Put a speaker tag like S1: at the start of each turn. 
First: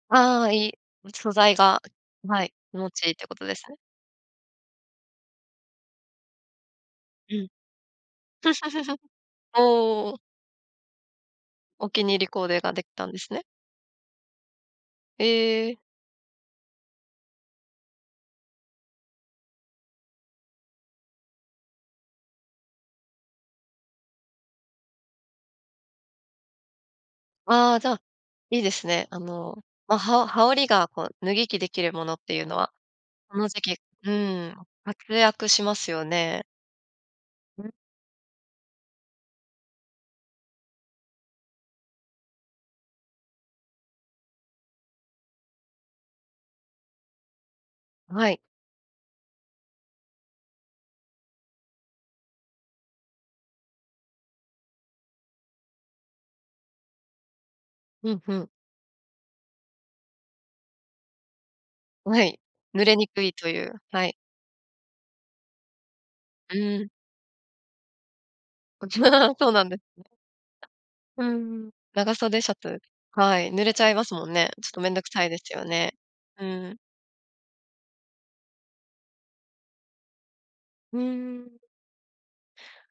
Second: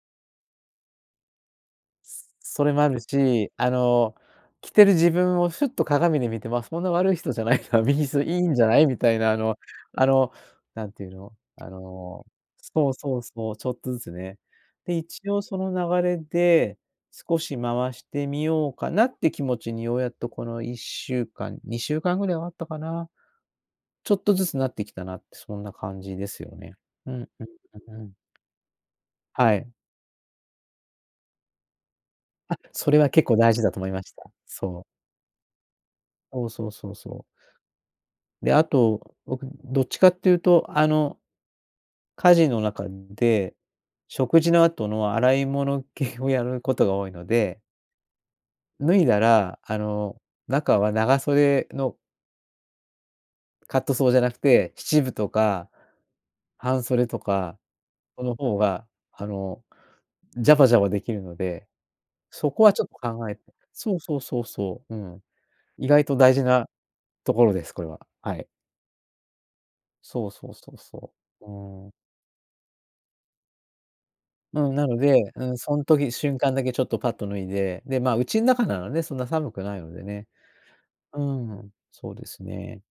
S1: ああ、いい、ん、素材が、はい、
S2: それ
S1: 気
S2: もあ
S1: 持
S2: る
S1: ちいいってこと
S2: し、
S1: です
S2: あ
S1: ね？
S2: の着てる自分をふっと鏡で見て、まあ、そんな悪い人
S1: う
S2: じゃ
S1: ん。
S2: ないな、別にいいんじゃないみ たいな、あのあ
S1: おお。
S2: のなんて言うの、あ
S1: お気に入
S2: の
S1: りコーデができ
S2: そう
S1: たんで
S2: そう
S1: すね。
S2: そう、ちょっとずつね。で、一応そ
S1: え
S2: の
S1: え。
S2: 流れで、少し回してみようかなって気持ちにようやっとこの1週間、2週間ぐらいはあったかな。ちょっとずつなってきたなって、そんな感じですよね。うんうん、う
S1: ああ、じゃ
S2: う
S1: あ、
S2: ん。
S1: いいですね。あ
S2: は
S1: の、
S2: い。
S1: ま、はお羽織りがこう脱ぎ着できるものっていうの
S2: あ、
S1: は、
S2: それは結構
S1: この
S2: 大
S1: 時
S2: 事だ
S1: 期
S2: と思いま
S1: う
S2: した。
S1: ん、
S2: そう。
S1: 活躍しますよね。
S2: そうそうそうそう。
S1: うん。
S2: で、あと僕どっちかっていうと、あの家事の中で、食事の後の洗い物系をやることが多いので
S1: はい。
S2: 脱いだら、あの中は長袖のカットソーじゃなくて七分とか。半袖とか、
S1: ふん
S2: こ
S1: ふ
S2: の
S1: ん。
S2: 方があのジャバジャバできるので、
S1: はい、
S2: そこはち
S1: 濡
S2: ょっ
S1: れ
S2: と
S1: にく
S2: 考
S1: い
S2: えて
S1: という、
S2: そう
S1: はい。
S2: そうそうそう、うん。意外と大事
S1: う
S2: な
S1: ん。
S2: ところです、これは。はい。
S1: そうなんです
S2: そうそうそうそ
S1: ね。う
S2: う。
S1: んうん、
S2: うん。
S1: 長袖シャツ、はい、濡れちゃいますもんね。ち
S2: う
S1: ょっ
S2: ん。
S1: と
S2: な
S1: 面
S2: の
S1: 倒くさい
S2: で、
S1: で
S2: う
S1: す
S2: ん、
S1: よ
S2: そん
S1: ね。
S2: 時瞬
S1: う
S2: 間だけ
S1: ん。
S2: ちょっとぱっと脱いで、で、まあ、うちん中ならね、そんな寒くないのでね。
S1: う
S2: う
S1: ん。
S2: ん、そうですね。